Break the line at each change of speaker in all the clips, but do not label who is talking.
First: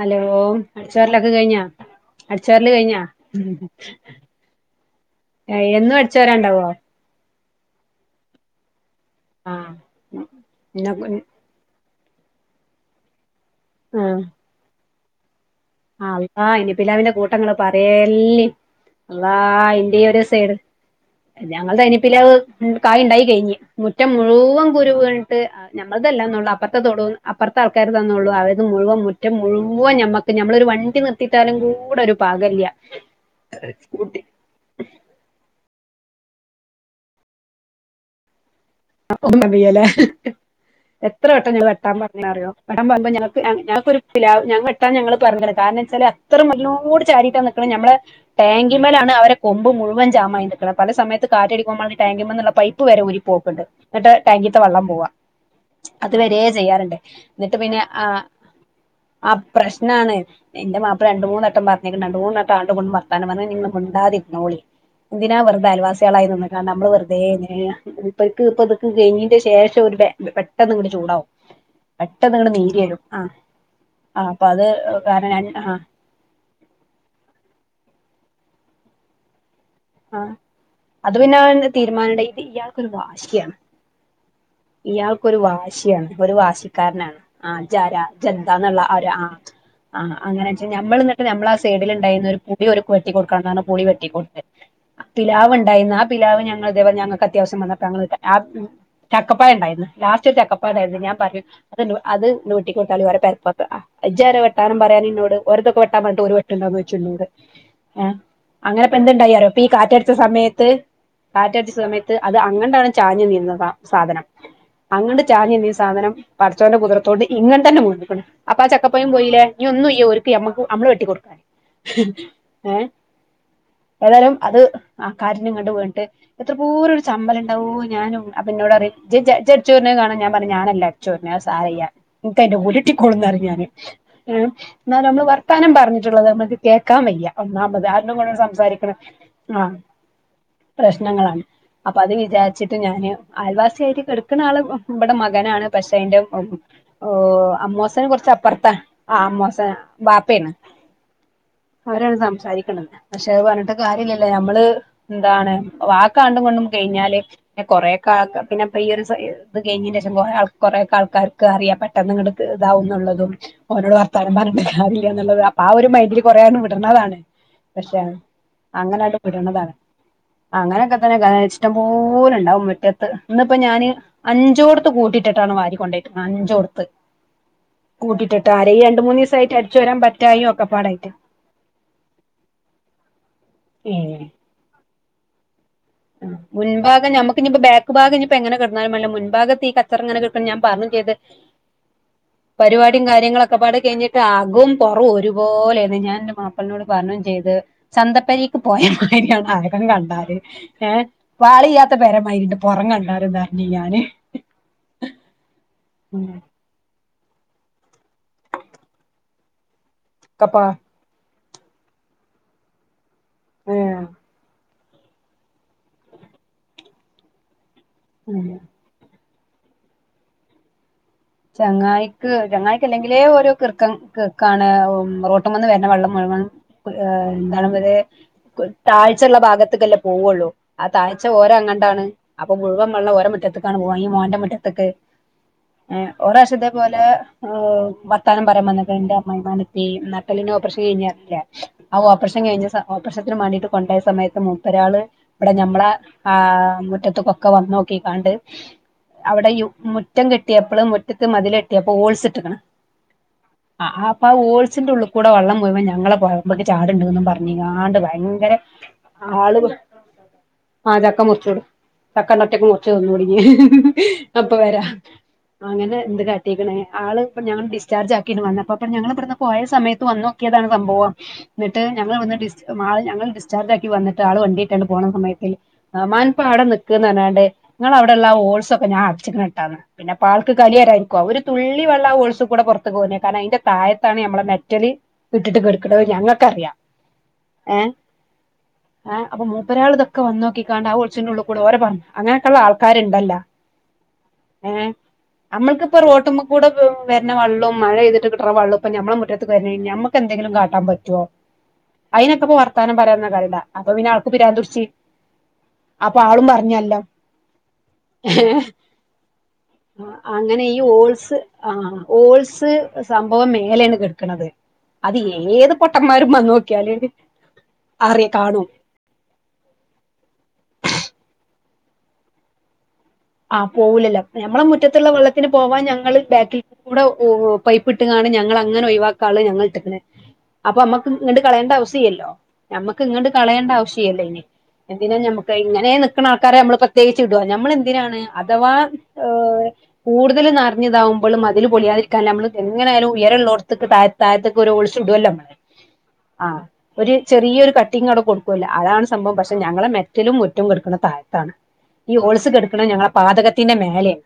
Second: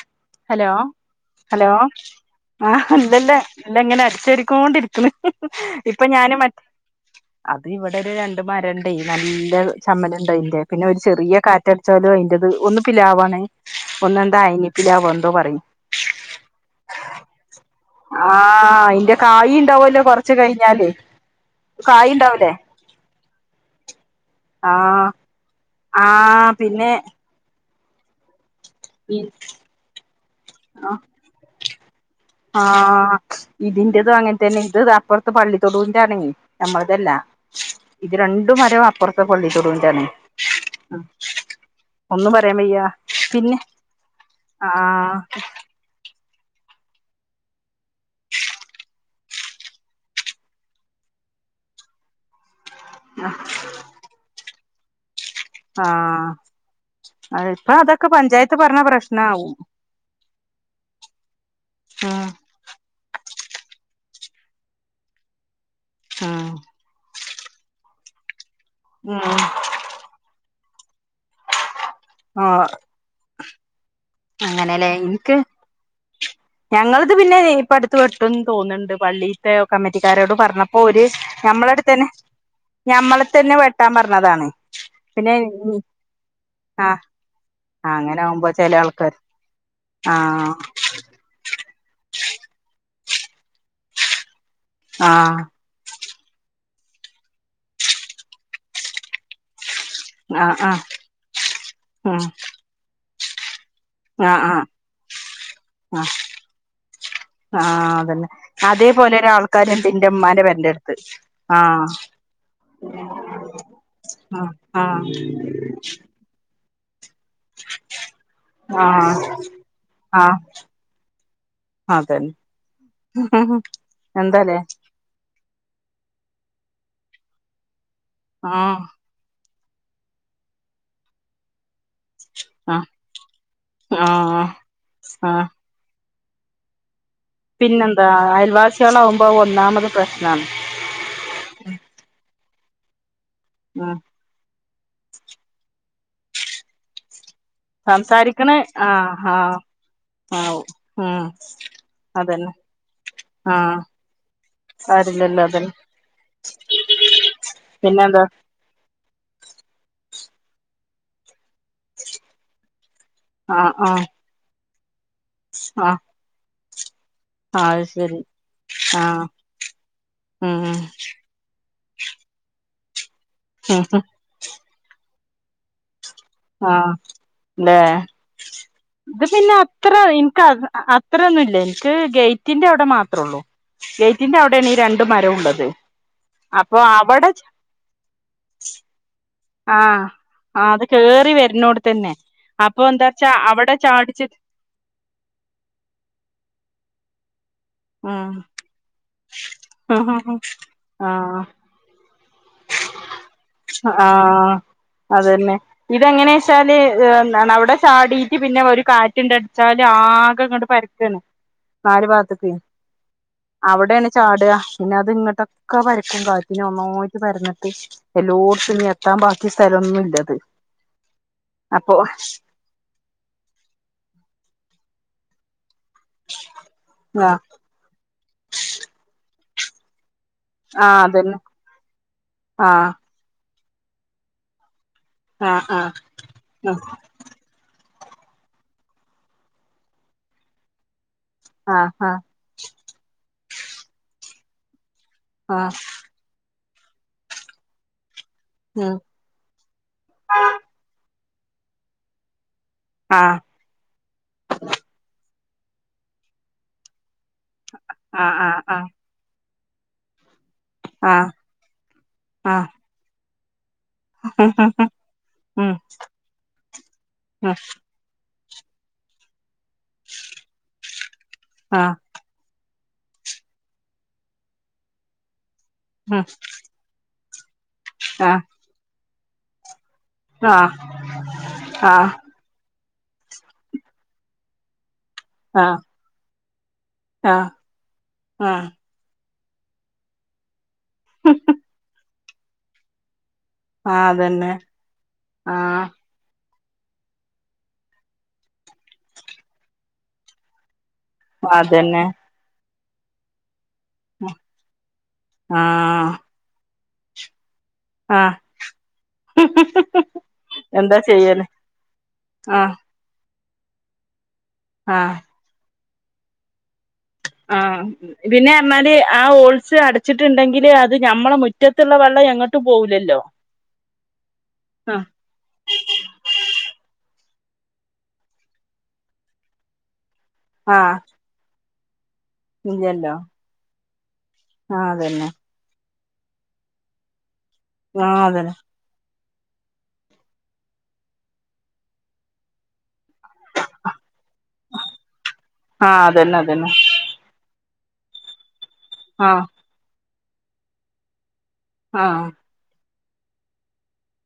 Hello
hello
അടിച്ചോരലൊക്കെ കഴിഞ്ഞാ
hello
അടിച്ചോരല്
ആഹ്
കഴിഞ്ഞാ
ല്ലല്ല ല്ല ഇങ്ങനെ അടിച്ചൊരിക്കോണ്ടിരിക്ക്ണ്.
എന്നും
ഇപ്പൊ ഞാന് മറ്റ
അടിച്ചോരാണ്ടാവോ
അത് ഇവിടെ ഒരു രണ്ട മര ഉണ്ട നല്ല
ആഹ്
ചമ്മലുണ്ടയ്ന്റെ പിന്നെ
ഇന്ന
ഒരു ചെറിയ കാ തടച്ചാലോയിന്ന്ന്റെത് ഒന്ന് പിലാവാണ് ഒന്നന്താ അയിനിപ്പിലാവ എന്തോ പറയും.
ആ അള്ളാ അയ്നിപിലാവിന്റെ കൂട്ടങ്ങള് പറയല്ലി.
ആഹ് അയിന്റെ
അള്ളാ
കായി
ഇന്റെ
ഉണ്ടാവല്ലോ
ഈ ഒരു
കൊറച്ച്
സൈഡ്
കഴിഞ്ഞാല്
ഞങ്ങൾത
കായ്
അയ്നിപ്പിലാവ്
ഉണ്ടാവൂലേ
കായി ഉണ്ടായി കഴിഞ്. മുറ്റം മുഴുവൻ കുരു
ആഹ്
വീണ് ട്ട് ഞമ്മളതല്ലാന്നൊള്ളു
ആഹ്
അപ്പർത്തെ
പിന്നെ
തൊടുന്ന് അപ്പറത്തെ ആൾക്കാര്താ ന്നൊള്ളൂ അവര് മുഴുവം
ഈ
മുറ്റം മുഴുവ്വം ഞമ്മക് പ്പ നമ്മളൊരു വണ്ടി നിർത്തിട്ടാലും കൂടെ ഒരു പാകല്യ.
ആഹ് ഇതിന്റതും അങ്ങനെ തന്നെ ഇത് അപ്പുറത്ത് പള്ളി തൊടുന്റണെ നമ്മളതെല്ലാ ഇത് രണ്ടു മരം അപ്പുറത്തെ പള്ളിത്തൊടുവിന്റെ ആണ്
[unintelligible] എത്ര വട്ടം ഞങ്ങൾ വെട്ടാൻ
ഒന്നും
പറഞ്ഞറിയോ
പറയാൻ വയ്യ പിന്നെ
ഞങ്ങക്കൊരു പിലാവ് ഞങ്ങേ [unintelligible] ഞങ്ങള്
ആഹ്
പറഞ്ഞത് കാരണം ച്ചാല് അത്ര നല്ലോട് ചാരിട്ടാ നിക്കണ ഞമ്മള ടാങ്കിമ്മേലാണ് അവരെ കൊമ്പ് മുഴുവൻ ജാമായി നിക്കണ പല സമയത്ത് കാറ്റടിക്കുമ്പോഴാണ് ടാങ്കിമ്മേന്നുള്ള പൈ പ്പ് വരെ ഊരി പോക്കുണ്ട് എന്നിട്ട് ടാങ്കിത്തെ വെള്ളം പോവാ അത്
ആഹ്
വരെ ചെയ്യാറുണ്ട്
അത്
ന്നിട്ട്
ഇപ്പൊ
പിന്നെ
അതൊക്കെ
ആഹ്
പഞ്ചായത്ത് പറഞ്ഞ
ആഹ്
പ്രശ്നാവും
പ്രശ്നാണ് എന്റെ മാപ്പിള രണ്ട് മൂന്ന് വട്ടം പറഞ്ഞേക്കണ് രണ്ട്
ഉം
മൂന്ന് വ ട്ടാണ്ട് കൊണ്ട് വർത്താനം പറഞ്ഞ നിങ്ങള് മിണ്ടാതിരിന്നോളി എന്തിനാ വെറുതെ അയൽവാസികളായി
ഉം
നിന്ന്ങ്ങാണ്ട് അമ്മള് വെറുതെ എന്തിനാ മൂപ്പര്ക്ക് ഇപ്പത്
ഉം
[unintelligible] ശേഷം ഒരു പെ പെട്ടെന്ന് അങ്ങട് ചൂടാവും പെട്ടെന്ന് അങ്ങട്
ആഹ്
നീരി വരും ആഹ് ആഹ് അപ്പൊ അത്
അങ്ങനെല്ലേ
കാരണം
ഇൻക്ക്
രൺ ആഹ്
ഞങ്ങളത് പിന്നെ ഇപ്പ അടുത്ത് വെട്ടൂന്ന് തോന്നണ്ട് പള്ളി ത്തെ
ആ
കമ്മറ്റിക്കാരോട് പറഞ്ഞപ്പോ ഓര്
അത് പിന്നെ
ഞമ്മള അടുത്തന്നെ
തീരുമാനണ്ട ഇത് ഇയാൾക്കൊരു
ഞമ്മളെ
വാശിയാണ്
തന്നെ വെട്ടാൻ പറഞ്ഞതാണ്. പിന്നെ
ഇയാൾക്കൊരു വാശിയാണ് ഒരു
ആഹ്
വാശിക്കാരനാണ് ആഹ് ജ്ജ് ആരാ
അങ്ങനെ
ജ്ജ്
ആവുമ്പോ ചെല
എന്താന്ന്ള്ള ആ ഒരു
ആൾക്കാര്
ആഹ് ആഹ് അങ്ങനേച്ച് ഞമ്മള് എന്നിട്ട് നമ്മളാ സൈഡില് ഇണ്ടായിരുന്ന ഒരു പുളി ഒര്ക്ക് വെട്ടി കൊടുക്കാൻ [unintelligible] പുളി വെട്ടി കൊടുത്തു
ആഹ്
പിലാവ് ഉണ്ടായെന്ന് ആ പിലാവ് ഞങ്ങൾ ഇതേ പോലെ ഞങ്ങക്ക് അത്യാവശ്യം വന്നപ്പോ ഞങ്ങള് ആഹ് മ്ഹ് ചക്കപ്പയം ഇണ്ടായെന്ന് ലാസ്റ്റ് ഒരു
ആഹ്
ചക്കപ്പയം
ആഹ്
ഉണ്ടായിരുന്നു ഞാൻ പറഞ്ഞു അത് നൂ
ഉം
അത് ന്റെ വീട്ടിക്ക് കൊടുത്താലൊ ഓര പെര പൊറത്ത് ആഹ് ഇജ്ജ് ആരാ
ആഹ് ആഹ്
വെട്ടാനും പറയാനും ഇന്നോട് ഓരൊക്ക ഇപ്പ വെട്ടാൻ
ആഹ്
പറഞ്ഞിട്ട് ഓര് വെട്ട്ണ്ടോ എന്ന് ചോയ്ച്ചു എന്നോട് ആഹ്
അതന്നെ
അങ്ങനെ ഇപ്പ
അതേപോലെ
എന്തുണ്ടായി അറിയോ ഇപ്പ ഈ
ഒരാൾക്കാര്ണ്ട് ഇന്റെ
കാറ്റടിച്ച
ഇമ്മാന്റെ
സമയത്ത്
പെരന്റെട്ത്ത്
കാറ്റടിച്ച
ആഹ്
സമയത്ത് അത് അങ്ങണ്ടാണ് ചാഞ്ഞ് നിന്നതാ സാധനം
ആഹ് ആഹ്
അങ്ങണ്ട് ചാഞ്ഞ് നിന്നീ സാധനം പടച്ചോന്റെ കുദ്റ ത്തൊട്ട് ഇങ്ങനെ തന്നെ [unintelligible] അപ്പ ആ ചക്കപ്പയം
ആഹ്
പോയില്ലേ ഇനി ഒന്നും ഇയ്യോ ഒരിക്ക്
ആഹ്
അമ്മക്ക് അമ്മള് വെട്ടി കൊടുക്കാൻ ഏഹ്
എന്താ
ആഹ് കരഞ്ഞ് ഇങ്ങട് വീണിട്ട് എത്ര പോരും ഒരു ചമ്മല് ഇണ്ടാവോ ഞാനും അപ്പ എന്നോട്
ആഹ്
പറയ് ജ്ജ് ജ ജ്ജ് ജൊ എന്നേ കാണണന്ന് ഞാൻ പറഞ്ഞ് ഞാനല്ല അച്ചോ പിന്നെ അത് സാരയ്യ ഇന്ക് അയിന്റെ
ആഹ്
കൂലിട്ടിക്കൊളുംന്നറിം ഞാന് ഏഹ്
ആഹ്
ന്നാലും നമ്മള്
ആഹ്
വർത്താനം പറ [unintelligible] നമ്മക്ക് കേൾക്കാവയ്യാ
പിന്നെന്താ അയൽവാസികളാവുമ്പോ
ആഹ്
ഒന്നാമത് പ്രശ്നാണ്
പ്രശ്നങ്ങളാണ് അപ്പൊ അത് വിചാരിച്ചിട്ട് ഞാന് ആയൽവാസി
ഉം
ആയിട്ടു കേട കളാണ് ഇവിടെ മകനാണ് പക്ഷെ അയിന്റെ ഒവ്വ് അമ്മോസന് കൊറച്ച് അപ്പറത്താ ആഹ് അമ്മോസ ന ബാപ്പേര്ന്ന്
ആഹ് ഉം
ഒരാള്
അതന്നെ
സംസാരിക്കണംപക്ഷെ അത്
ആഹ്
പറഞ്ഞിട്ട് കാര്യല്ലല്ലേ നമ്മൾ
കാര്യല്ലല്ലോ
എന്താണ്
അതന്നെ
വാക്കാണ്ട് ങ്ങണ്ടും കഴിഞ്ഞാല് പിന്നെ കൊറെക്കെ
പിന്നെന്താ
ആക്കാം പിന്നെ പ്പ ഈ ഒരു സ ഇത് കഴിഞ്ഞതിന് ശേഷം കുറേ ആൾ കുറെക്കെ ആൾക്കർക്ക് അറിയാം പെട്ടെന്ന് ഇങ്ങട്ട് ഇതാവും എന്നുള്ളത്
ആഹ്
ഓനോട്
ആഹ്
വർത്താനം പറഞ്ഞിട്ട് കാര്യല്ല ന്ന്ള്ളത് അപ്പ ആ ഒരു മൈൻഡിൽ കുറേയാങ്ങ് വിട്ണതാണ്
ആഹ് ശരി
അങ്ങനണ്ട്
ആഹ്
വിട്ണതാണ്
ഉം
അങ്ങനെയൊക്കെ തന്നെ ഇഷ്ടം പോലെ ഉണ്ടാവും മിറ്റത്ത് ഇന്ന്പ്പോ ഞാന് അഞ്ചോട്ത്ത് കൂട്ടിട്ട്ട്ടാണ് വാരി കൊണ്ടോയ്ക്ക്ണത് അഞ്ചോട്ത്ത്
ആഹ് ല്ലേ പക്ഷേ ഇന്ന്
ദിവസായിട്ട് അടിച്ചു
അത്ര
വരാൻ
എനിക്ക്
പറ്റായും ഒക്കെ പാടായിട്ട്
അത്രൊന്നുല്ലയ് നു ഇക്ക് ഗേറ്റിന്റെ അവിടെ മാത്രള്ളൂ
ഏഹ്
ഗേറ്റിന്റെ അവിടെയാണ് ഈ രണ്ട് മരവുള്ളത്
മുൻഭാഗം നമുക്ക് ഇനിപ്പ ബാക്ക് ഭാഗം ഇനിപ്പം എങ്ങനെ കിടന്നാലും വല്ല മു ഭാഗത്ത് ഈ
ആഹ്
കച്ചറങ്ങനെ കേട ഞാൻ
ആഹ് അത്
പറഞ്ഞു ചെയ്ത്
കേറി വരുന്നോട് തന്നെ അപ്പൊ
പരിപാടിം
എന്താച്ചാ
കാര്യങ്ങളൊക്കെ
അവിടെ
പാടെ
ചാടിച്ചിട്ട്
കഴിഞ്ഞിട്ടാകും പൊറവും ഒരുപോലെന്നെ ഞാൻ എന്റെ മാപ്പിളനോട് പറഞ്ഞും ചെയ്ത്
ആഹ്
ചന്തപ്പരിക്ക് പോയമാരിയാണ് ആള്കൾ കണ്ടാല്ല് ങേ
ആഹ്
ആളില്ലാത്ത പേരമാരിആയി
ആഹ് അതന്നെ
ഉം
ഇതെങ്ങനെ ചാല് അല്ലെ എന്താണ് അവിടെ ചാടിട്ട് പിന്നെ ഒരു കാറ്റ് ണ്ടട്ച്ചാല്
ഒക്കപ്പാ
ആകെങ്ങട്ട് പരക്കും ക്കാണ് നാല് പാത്രത്തിന്ന്
ഏഹ്
അവിടെയാണ് ചാട പിന്നെ അത് ഇങ്ങോട്ടൊക്കെ പരക്കും കാറ്റിന് ഒന്നായിട്ട് പരന്നിട്ട്
ഉം
എല്ലോടത്തും ഞ്ഞിഎത്തും കിട്ടാൻ ബാക്കി സ്ഥലൊന്നില്ലത്
ചങ്ങായിക്ക് ചങ്ങായിക്ക് അല്ലെങ്കിലേ ഓരോ കിർക്ക കിറുക്കാണ് റോട്ടുമേന്ന് വരുന്ന വെള്ളം
ആഹ്
[unintelligible] താഴ്ച്ച ഉള്ള ഭാഗത്ത്ക്കല്ലേ പോവൊള്ളൂ ആ
ആഹ്
താഴ്ച
അതന്നെ
ഓര അങ്ങട്ടാണ് അപ്പൊ
ആഹ്
മുഴുവൻ വെള്ളം ഓര മുറ്റത്തക്കാണ് പോണ ഈ മോന്റെ മുറ്റത്ത്ക്ക്
ആഹ് ആഹ്
[unintelligible] ഇതേ പോലെ വത്താനം പരം വന്നക്കണ് എന്റെ അമ്മയിമാണത്തി നട്ടെല്ലിന് ഓപ്പറേഷൻ കഴിഞ്ഞാണ് ഇല്ല
ആഹ് ആഹ്
ആഓപ്പറേഷൻ കഴിഞ്ഞ് ഓപ്പറേഷത്തിന് മാണ്ടിട്ട് കൊണ്ടോയ സമയത്ത് മുപ്പരാള് ഇവിടെ
ആഹ്
ഞമ്മള ആഹ് മുറ്റത്തക്കൊക്കെ വന്നോക്കിക്കാണ്ട്
ആഹ്
അവിടെ യു മുറ്റം കെട്ടിയപ്പള് മുറ്റത്ത് മതിൽ കെട്ടിയപ്പോ ഓൾസ്റ്റിട്ടിക്ണ്
ആഹ്
ആഹ് അപ്പ ആ ഓൾസിന്റെ ഉള്ളി കൂടെ വെള്ളം മുഴുവൻ ഞങ്ങളെ പരമേക്ക് ചാടുണ്ടുന്ന് പർ നിങ്ങാണ്ട്
ആഹ്
ഭയങ്കര
ആഹ് ആഹ്
ആൾ ആഹ് ചക്ക മുറച്ചിടും ചക്കണ്ടറ്റൊക്ക്
ആഹ്
മുറച്ച് തിന്നോടങ്ങി ഞാ അപ്പ വരാ
ഉം
അങ്ങനെ എന്ത് കാട്ടിക്കണേ ആൾ ഇപ്പ
ഉം
ഞങ്ങൾ ഡിസ്ചാർജ് ആക്കി വന്നപ്പോ ഞങ്ങൾ ഇവിടുന്ന് പോയ സമയത്ത് വന്നോക്കിയതാണ് സംഭവം എന്നിട്ട്
ആഹ്
ഞങ്ങൾ അവിടുന്ന് ഡിസ്സ് മാൾ ഞങ്ങൾ ഡിസ്ചാർജ് ആക്കി വന്നിട്ട് ആൾ വണ്ടിക്കണ്ട് പോണ സമയത്ത്
ഉം
തമാൻ ഇപ്പ അവിടെ നിക്ക്ന്നല്ലാണ്ട് നിങ്ങളവിടെള്ള
ആഹ്
ഹോൾസക്കേ ഞാൻ അടചേക്കണ് കേട്ട ആൾക്ക്
ആഹ്
കലിയാരായിരിക്കും ഒരു തുള്ളി വെള്ളം
ആഹ്
ആ ഹോൾസികൂടെ കാരണം അയിന്റെ താഴത്താണ് നമ്മള മെറ്റല് ഇട്ടിട്ട്
ആഹ്
കിടുക്കുന്നത് ഞങ്ങൾക്ക് അറിയാം
ആഹ് ആഹ്
ന്ദേ അപ്പ മൂപ്പരാൾ ഇതൊക്കെ വന്ന് നോക്കിക്കാണ്ട് ആ ഒളിച്ചിന്റെ ഉള്ളികൂടെ ഓരോ പറ അങ്ങനൊക്കെയുള്ള ആൾക്കാരുണ്ടല്ല
ആഹ് അതന്നെ ആഹ്
നമ്മക്കിപ്പ റോടിമ്മ കൂടെ വരണ വെള്ളേം മഴയ്തിട്ട് കിട്ടണ വെള്ളേം ഇപ്പ ഞമ്മള മുറ്റത്തേക്ക് വന്ന് കഴിഞ്ഞ ഞമ്മക്ക് എന്തെങ്കിലും കാട്ടാൻ പറ്റുവോ
ആഹ് അതന്നെ
ഐനൊക്കെപ്പോ വർത്താനം പറയാർന്നാ കാര്യണ്ട അപ്പൊ പിന്നെ
ആഹ്
ആൾക്ക്പിരാന്തുട്ച്ച്അപ്പൊ ആളും പറഞ്ഞ് അല്ലം
ആഹ് ഹും ഹും
ആഹ് അങ്ങനെ ഈ ഓൾസ് ആഹ് ഓൾസ്
ആഹ്
സംഭവം മേലെണ് കിടക്കണത്
ആഹ്
അത് ഏത് പൊട്ടന്മാരും മന്നോക്കിയാല്
ആഹ് പിന്നെർണാല് ആ ഓൾസ് അട ച്ച്ട്ട്ണ്ട്ങ്കില് അത് ഞമ്മളെ മുറ്റത്ത്ള്ള വെള്ളം എങ്ങട്ടും പോവൂലല്ലോ
ആഹ് പോവൂലല്ലോ ഞമ്മളെ
ആഹ്
മുറ്റത്ത്ള്ള വെള്ളത്തിന് പോവാൻ ഞങ്ങള് ബാക്കിൽക് ഇവിടെ ഓ പൈപ്പിട്ട്കാണ് ഞങ്ങൾ അങ്ങനെ ഒഴിവാക്കാൻള്ള ഞങ്ങൾട്ട്ക്ണ് അപ്പൊ
ആഹ്
അമ്മക്ക് ഇങ്ങണ്ട് കളയേണ്ട ആവ്‌സ്യല്ലോ ഞമ്മക്ക്
ഇല്ലല്ലോ
ഇങ്ങണ്ട് കളയേണ്ട ആവശ്യല്ലല്ലോ
ആഹ്
എന്തിനാ
അതന്നെ
ഞമ്മ് ക് ഇങ്ങനെ നിക്കണ ആൾക്കാരെ നമ്മള് പ്രത്യേകിച്ച് ഇടോ ഞമ്മള് എന്തിനാണ്
ആഹ് അതന്നെ
അഥവാ ഏഹ്
[inaudible]
കൂടുതൽ നർഞ്ഞിതാവുമ്പോള് മതില് പൊളിയാതിരിക്കാൻ ഞമ്മള് എങ്ങനായാലും ഉയരള്ളോട്ത്ത്ക്ക് താഴെത് തായത്ത്ക്ക് ഒരു ഓൾസുവിടുവല്ലോ?
ആഹ് അതന്നെ അതന്നെ
ഒര്ചെറിയ്യാെരു കട്ടിംങ്ങ് അവ്ടെ കൊടുക്കൊല്ലോ അതാണ് സംഭവം
ആഹ്
പക്ഷെ ഞങ്ങളെ മെറ്റലും മുറ്റും കെട്ക്ക്ണത് താഴത്താണ് ഈ
ആഹ്
ഹോൾസ് കെട്ക്കണെ ഞങ്ങളെ പാതകത്തിന്റെ മേലെണ്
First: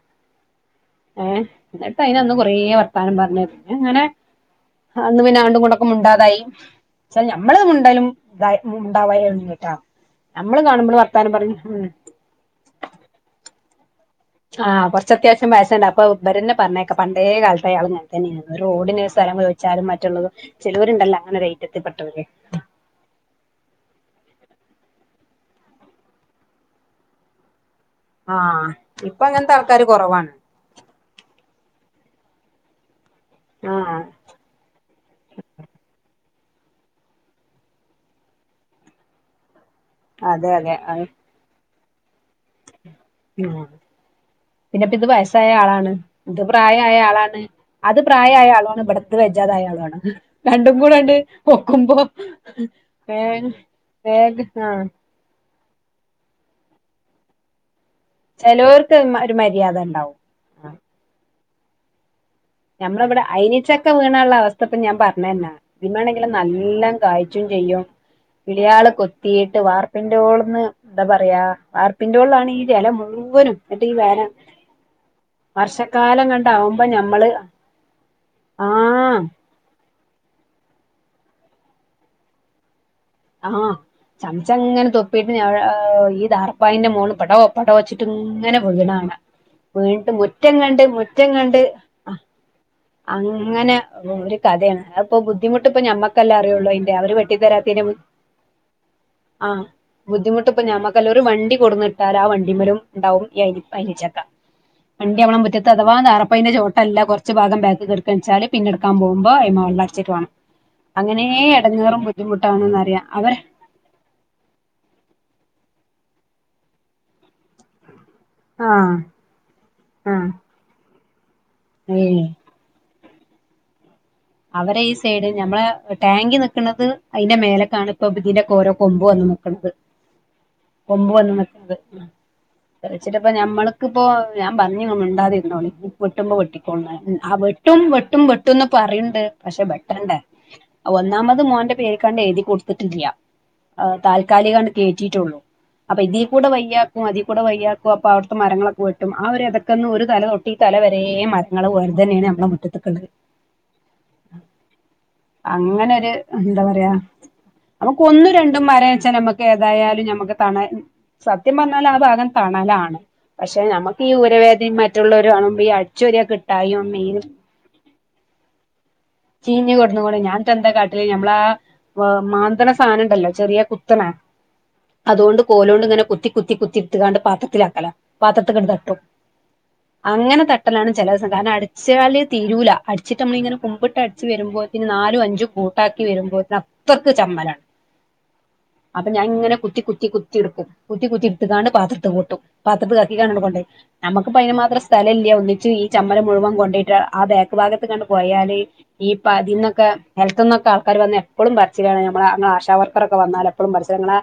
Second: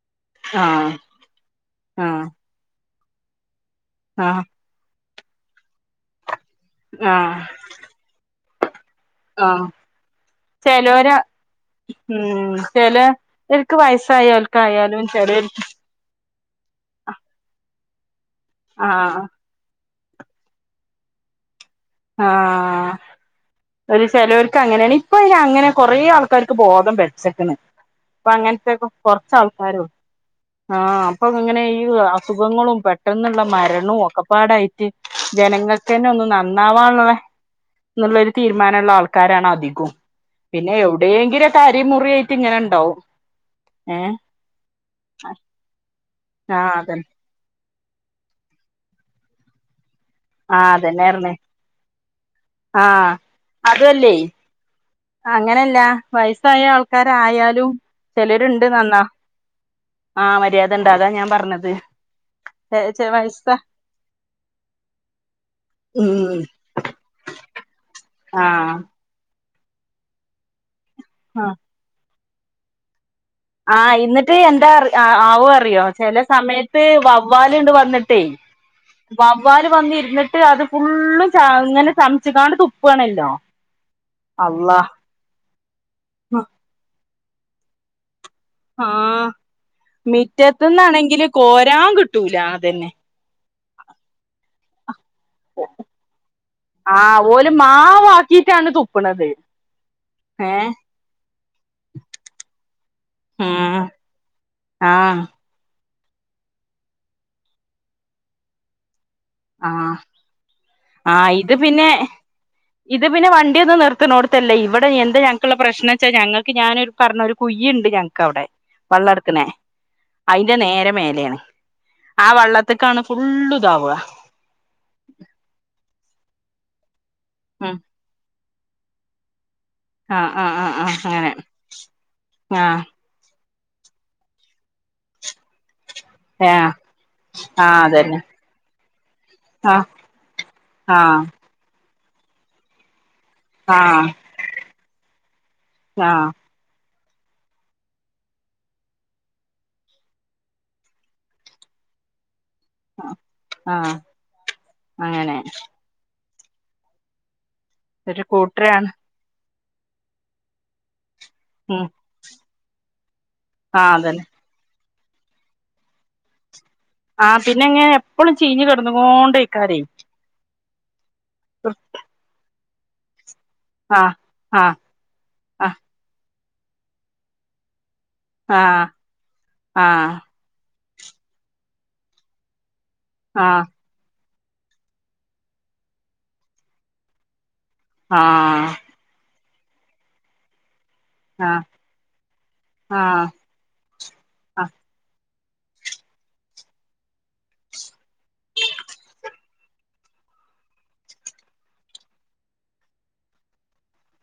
ആഹ്
ഏഹ് ന്നട്ട്
ആഹ്
അയിനന്ന് കൊറേ വർത്താനം പർഞ്ഞ് പിന്നെ അങ്ങനെ
ആഹ്
അന്ന് പിന്നെ രണ്ടും കൂടൊക്കെ മുണ്ടാതായി ഷെ
ആഹ്
ഞമ്മള് മുണ്ടലും ഇതാ
ആഹ്
ഉംമുണ്ടാവാതെര്ന്ന്ട്ടാ ഞമ്മള് കാണ്പള്
ചെലോര്
വർത്താനം പറിം ഉം
ഉം ചെലെ ഓൽക്ക് വയസ്സായാൽ
ആഹ് കൊർച്ച് അത്യാവശ്യം വയസ്ണ്ട് അപ്പൊ ഇവരെന്നെ പർണേക്ക പണ്ടേ കാൽത്തേ അയാള് ഇങ്ങൻതന്നെണ്ന്ന് റോഡിന്
ആഹ്
സ്ഥലം വേട് ച്ചാലും മറ്റ്ള്ളതും ചെലോര്ണ്ടല്ലാ അങ്ങനെ രയ്
ആഹ് ഒരു ചേലോർക്ക് അങ്ങനെയാണ് ഇപ്പൊ ര അങ്ങനെ കൊറേ ആൾക്കാർക്ക് ബോധം വെച്ച്ക്ക്ണ് ഇപ്പൊ
ആഹ്
അങ്ങൻത്തെക്കെ
ഇപ്പൊ
കൊറച്ച്
അങ്ങനത്തെ ആൾക്കാര്
ആൾക്കാരുള്ളൂ
കൊറവാണ്
ആഹ് അപ്പൊ ഇങ്ങനെ ഈ അസുഖങ്ങളും പെട്ടെന്ന്ള്ള മരണും
ആഹ്
ഒക്കെപ് പാടെയിറ്റ് ജനങ്ങൾക്കന്നെ ഒന്നും ന നന്നാവാള്ള ന്ന്ള്ളാരു തീരുമാനംള്ള ആൾക്കാരാണ് അധികും
അതെ
പിന്നെ
അതെ അത്
എവിടെങ്കിലും ക്കെ അരെം മുറിം യായിട്ട് ഇങ്ങനെണ്ടാവും
പിആഹ് പിന്നെപ്പിത് വയസ്സായ ആളാണ് ഇത്
ആഹ്
പ്രായയായ
അതന്നെ
ആളാണ് അത് പ്രായയായ ആളാണ് ഇവിടത്ത് വെജ്ജാതായ ആളു ആണ്
ആഹ്
രണ്ടും കൂടെണ്ട്
അതന്നെയാർന്ന്
ഒക്കുമ്പോ
ആഹ്
വേഗം
അതുവല്ലേ
വേഗ ആഹ്
അങ്ങനെയല്ല വയസ്സായ ആൾക്കാരായാലും ചെലോര്ണ്ട്
ചിലവർക്ക്
നന്നാഹ്
ഒരു മര്യാദ ഉണ്ടാവും
ആഹ് മര്യാദണ്ട് അതാ ഞാൻ പർണത്
ഞമ്മളെ ഇബ്ടെ അയിനി ചക്ക വീണാള്ള അവസ്ഥ ഇപ്പപിൻ ഞാൻ പർണര്നാ പിന്നാണെങ്കില്
ഉം
നല്ലംകായ്ച്ചും ചെയ്യും
ആ
കിളിയാള് കൊത്തിയിട്ട് വാർപ്പിൻ്റോൾന്ന് എന്താ പറയാ വാർപ്പിൻ്റോള്ളാണ് ഈ ജല മുഴുവ്വനും
ആഹ് ഇന്ന്ട്ട് എന്താ അറ് ആഹ് ആവോ അറിയോ ചെല
വർഷക്കാലം
സമയത്ത്
കണ്ടാവുമ്പോ ഞമ്മള്
വവ്വാ ല്ണ്ട് വന്ന്ട്ടേ
ആഹ്
വവ്വാല് വന്നിര്ന്ന്ട്ട് അത് ഫുള്ളും ചാഇങ്ങനെ ചംച്ച്ക്കാണ്ട് തുപ്പാണേ
ആഹ് ചംച്ചങ്ങനെ തുപ് പിന്നെ ഏ ഈ ടാർപ്പായിന്റെ മോളില് പടോ പടോ ച്ചിട്ട് ഇങ്ങനെ
ആ
വീണാണ് വീണിട്ട് മുറ്റംങ്ങണ്ട്
മിറ്റത്തുന്നാണെങ്കില്
മുറ്റംങ്ങണ്ട്
കോരാൻ കിട്ടൂല അതന്നെ
അങ്ങനെ ഒര് കഥേണ് അ ഇപ്പോ ബുദ്ധിമുട്ട് പ്പൊ ഞമ്മക്കല്ലേ അറിയുള്ളു അയിന്റെ അവര് വെട്ടി തരാതെയിൻ്റെ നമ്
ചീട്ടാണ്തും
ആഹ് ബുദ്ധിമുട്ടിപ്പോ ഞമ്മക്കല്ലേ ഒരു വണ്ടി കൊണ്ടോന്ന് ഇട്ടാല് ആഹ് വണ്ടിമേലും ഉണ്ടാവും ഈ
ആ
ഐനി ചക്ക.
ആ
എന്റെ അമ്മ മുറ്റത്ത് അഥവാ ദാറപ്പായിന്റെ ചോട്ടല്ല കുറച്ച് ഭാഗം ബാക്കി കെടക്കണിച്ചാല് പിന്നെടുക്കാൻ പോവുമ്പോ ഇമ്മ
ആ
വെള്ള അടച്ചിട്ട് വേണം അങ്ങനെ എടങ്ങേറും ബുദ്ധിമുട്ടാണന്ന് അറിയാം.
അപ്പൊ പിന്നെ വ വണ്ടിന്ന് നിർത്തിനോടത്തല്ലേ ഇവിടെ എന്തെ ഞങ്ങൾക്കുള്ള പ്രശ്നം വച്ചാൽ ഞങ്ങൾക്ക് ഞാനൊരു പറഞ്ഞൊരു കുഴിയുണ്ട് എന്ന്. ഒക്കെ അവിടെ
ആഹ്
വെള്ളം എടുക്കണേ
ആഹ്
അയിന്റെ നേരെ മേലെയാണ്
ഏഹ്
ആഹ് വെള്ളം. ഇതൊക്കെയാണ് ഫുള്ളും ഇതാവുക.
അവരെ ഈ സൈഡ് ഞമ്മളെ ടാങ്കിൽ നിക്കണത് അയിന്റെ
ഉം
മേലക്കാണ്. ഇപ്പൊ ഇതിന്റെ ഒക്കെ ഓരോ കൊമ്പ് വന്ന് നിക്കണ്.
ആ ആ ആ ആ
കൊമ്പ്
അങ്ങനെ
വന്ന് നിക്കണത്.
ആ
ചിലപ്പോൾ നമ്മൾക്ക് ഇപ്പൊ ഞാൻ പറഞ്ഞു മുണ്ടാതിരുന്നോളാൻ. വെട്ടുമ്പോ
ആ
വെട്ടിക്കോളേന്ന് ആഹ്
ആ
വെട്ടും
അതന്നെ
വെട്ടും വെട്ടുന്ന് പറഞ്ഞു. ക്ക് പക്ഷെ
ആ
വെട്ടണ്ടേ
ആ
ഒന്നാമത് മോന്റെ പേരുക്കേണ്ട് എഴുതി കൊടുത്തിട്ടില്ല.
ആ
ആഹ് താൽക്കാലിയേണ്ട കേറ്റിയിട്ടൊള്ളൂ അപ്പൊ
ആ
ഇതിക്കുടെ വലിയ. അതിക്കൂടെ വയ്യാക്കും അപ്പൊ അവടുത്തെ മരങ്ങളൊക്കെ വെട്ടും, ആഹ് ഒരതകന്നും ഒരു തല തൊട്ട് ഈ തല വരെമാണ്. ഇങ്ങള് ഓല് തന്നേണ് നമ്മടെ മുറ്റത്ത് ഒക്കെ ഉള്ളത്.
ആഹ്
അങ്ങനെ ഒരു എന്താ പറയാ നമ്മക്ക്
ഒരു
ഒന്നും രണ്ടും മര
കൂട്ടരാണ്
വെച്ചാല് നമ്മക്ക്. ഏതായാലും ഞമ്മക്ക് തണൽ സത്യം
ഉം
പറഞ്ഞാൽ ആഹ് ഭാഗം തണലാണ്. പക്ഷെ
ആ
ഞമ്മക്ക് ഈ
അതന്നെ
ഊരവേദനയും മറ്റുള്ളവരെ കാണുമ്പോൾ ഈ അടിച്ചുവാരി കിട്ടായും മെയിന്.
ആ പിന്നെ എങ്ങനെ എപ്പളും ചീഞ്ഞ് കിടന്നു കോണ്ടയ്ക്കാരെ.
ഇന്ന് കൂടി ഞാൻ ട്ട് എന്താ കാട്ടല് നമ്മള് ആഹ് മാന്തണ് സാധനം ഇണ്ടല്ലോ ചെറിയ
ആ
കുത്തണ്.
ആ
അതുകൊണ്ട്
ആ
കോലോണ്ട് ഇങ്ങനെ കുത്തി കുത്തി കുത്തി എടുത്തോണ്ട് പാത്രത്തിൽ ആക്കല്.
ആ ആ
പാത്രത്തിക്കേണ്ട് തട്ടും
ആ
അങ്ങനെ തന്നെ. പെട്ടെന്നാണ് ചില ദിവസം കാരണം അടിച്ചു വാരലിൽ തീരൂല അടിച്ചിട്ട് നമ്മള്
ആ
ഇങ്ങനെ. മുമ്പോട്ട് അടിച്ച് വരുമ്പത്തിന് നാലും അഞ്ചും കൂട്ടാക്കി വരുമ്പോത്തിനു അത്രയ്ക്ക് ചമ്മലാണ്.
ആഹ്
അപ്പൊ ഞാൻ ഇങ്ങനെ കുത്തി കുത്തി കുത്തി എടുക്കും. കുത്തി കുത്തി ഇടുത്ത്ക്കാണ്ട് പാത്രത്തി കൂട്ടും പാത്രത്ത്
ആ ആ
കാക്കിക്കാണ്ട് കൊണ്ടരി നമുക്കിപ്പോ അയിന് മാത്രം സ്ഥലയില്ല ഒന്നിച്ച് ഈ ചമ്മലം മുഴുവൻ കൊണ്ടയിട്ട് ആഹ് ബാക്ക് ഭാഗത്ത് കണ്ട് പോയാൽ. [unintelligible] ഇപ്പ അതിനു ഒക്കെ ഹെൽത്ത്‌ ഒക്കെ ആൾക്കാര് വന്നു എപ്പളും പറച്ചിലാണ്, നമ്മടെ ഞങ്ങടെ ആശാ വർക്കറൊക്കെ വന്നാല് എപ്പോളും പ്രശ്നങ്ങളാ.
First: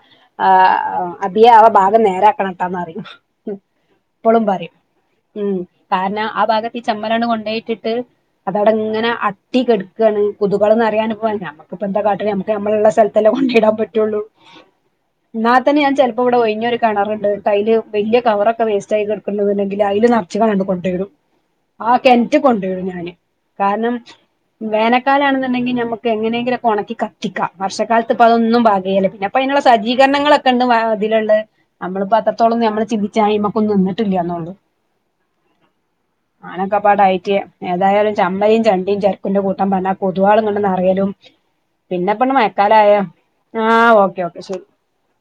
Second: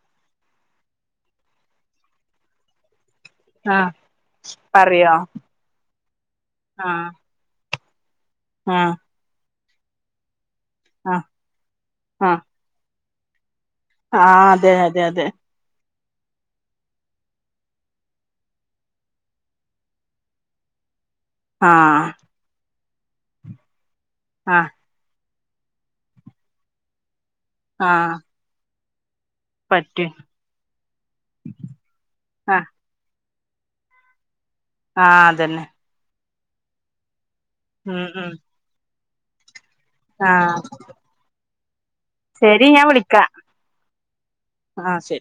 ആഹ് അബിയ ആഹ് ഭാഗം നേരെ ആക്കണം കേട്ടോന്ന് അറിയും. ഉം
ആ
ഇപ്പളും പറയും
പറയോ
ഉം കാരണം ആഹ് ഭാഗത്ത് ഈ
ആഹ്
ചമ്മലണ് കൊണ്ടോയിട്ട്. ട്ട് അത് അവിടെ
ആഹ്
അങ്ങനെ അട്ടി കിടക്കുകയാണ് കൊതുകള് നറിയാന്
ആഹ്
ഇപ്പോ നമ്മക്കിപ്പോ എന്താ കാട്ടണേ
ആഹ്
നമ്മക്ക് നമ്മ്. നമ്മള് ഉള്ള സ്ഥലത്തല്ലേ കൊണ്ട് ഇടാൻ പറ്റുള്ളൂ
ആഹ് അതെ അതെ അതെ
ഇന്നാ തന്നെ ഞാൻ ചെലപ്പോ ഇവിടെ ഒഴിഞ്ഞൊരു കിണറുണ്ട്, അയില് വല്ല്യ കവർ ഒക്കെ വേസ്റ്റ് ആയി കിടക്കുന്നുണ്ട് ഇല്ലെങ്കിൽ അയില് നിറയെ. ഇച്ച് കഴിയുമ്പോ കൊണ്ടിടും ആഹ് കിണറ്റിൽ കൊണ്ടയിടും ഞാന് കാരണം.
ആഹ്
വേനക്കാലാണെന്നുണ്ടെങ്കിൽ നമുക്ക് എങ്ങനെങ്കിലും ഒക്കെ ഉണക്കി കത്തിക്കാം, വർഷക്കാലത്ത്
ആഹ്
ഇപ്പൊ അതൊന്നും പാകേല പിന്നെ. അപ്പ അയിനുള്ള
പറ്റും
സജ്ജീകരണങ്ങളോ കണ്ട് വാ അതിലുള്ള നമ്മളിപ്പോ അത്രത്തോളം
ആഹ്
നമ്മള് ചിന്തിച്ചു കഴിയുമ്പോൾ നമുക്കൊന്നും നിന്നിട്ടില്ല എന്നുള്ള.
ആഹ് അതെന്നെ
ഞാനൊക്കെ ഇപ്പൊ ആഹ് ഡയറ്റിലാ
ഉം
ഏതായാലും
ഉം
ചമ്മയും ചണ്ടിയും ചെരക്കുന്റെ കൂട്ടം പറഞ്ഞു. ഒരുപാട്
ആഹ്
അങ്ങോട്ട് നിറയലും പിന്നെ ഇപ്പൊ
ശരി
മഴക്കാലം
ഞാൻ
ആയാൽ
വിളിക്കാ
ആഹ് ഓക്കേ ഓക്കേ ശരി.
ആഹ് ശരി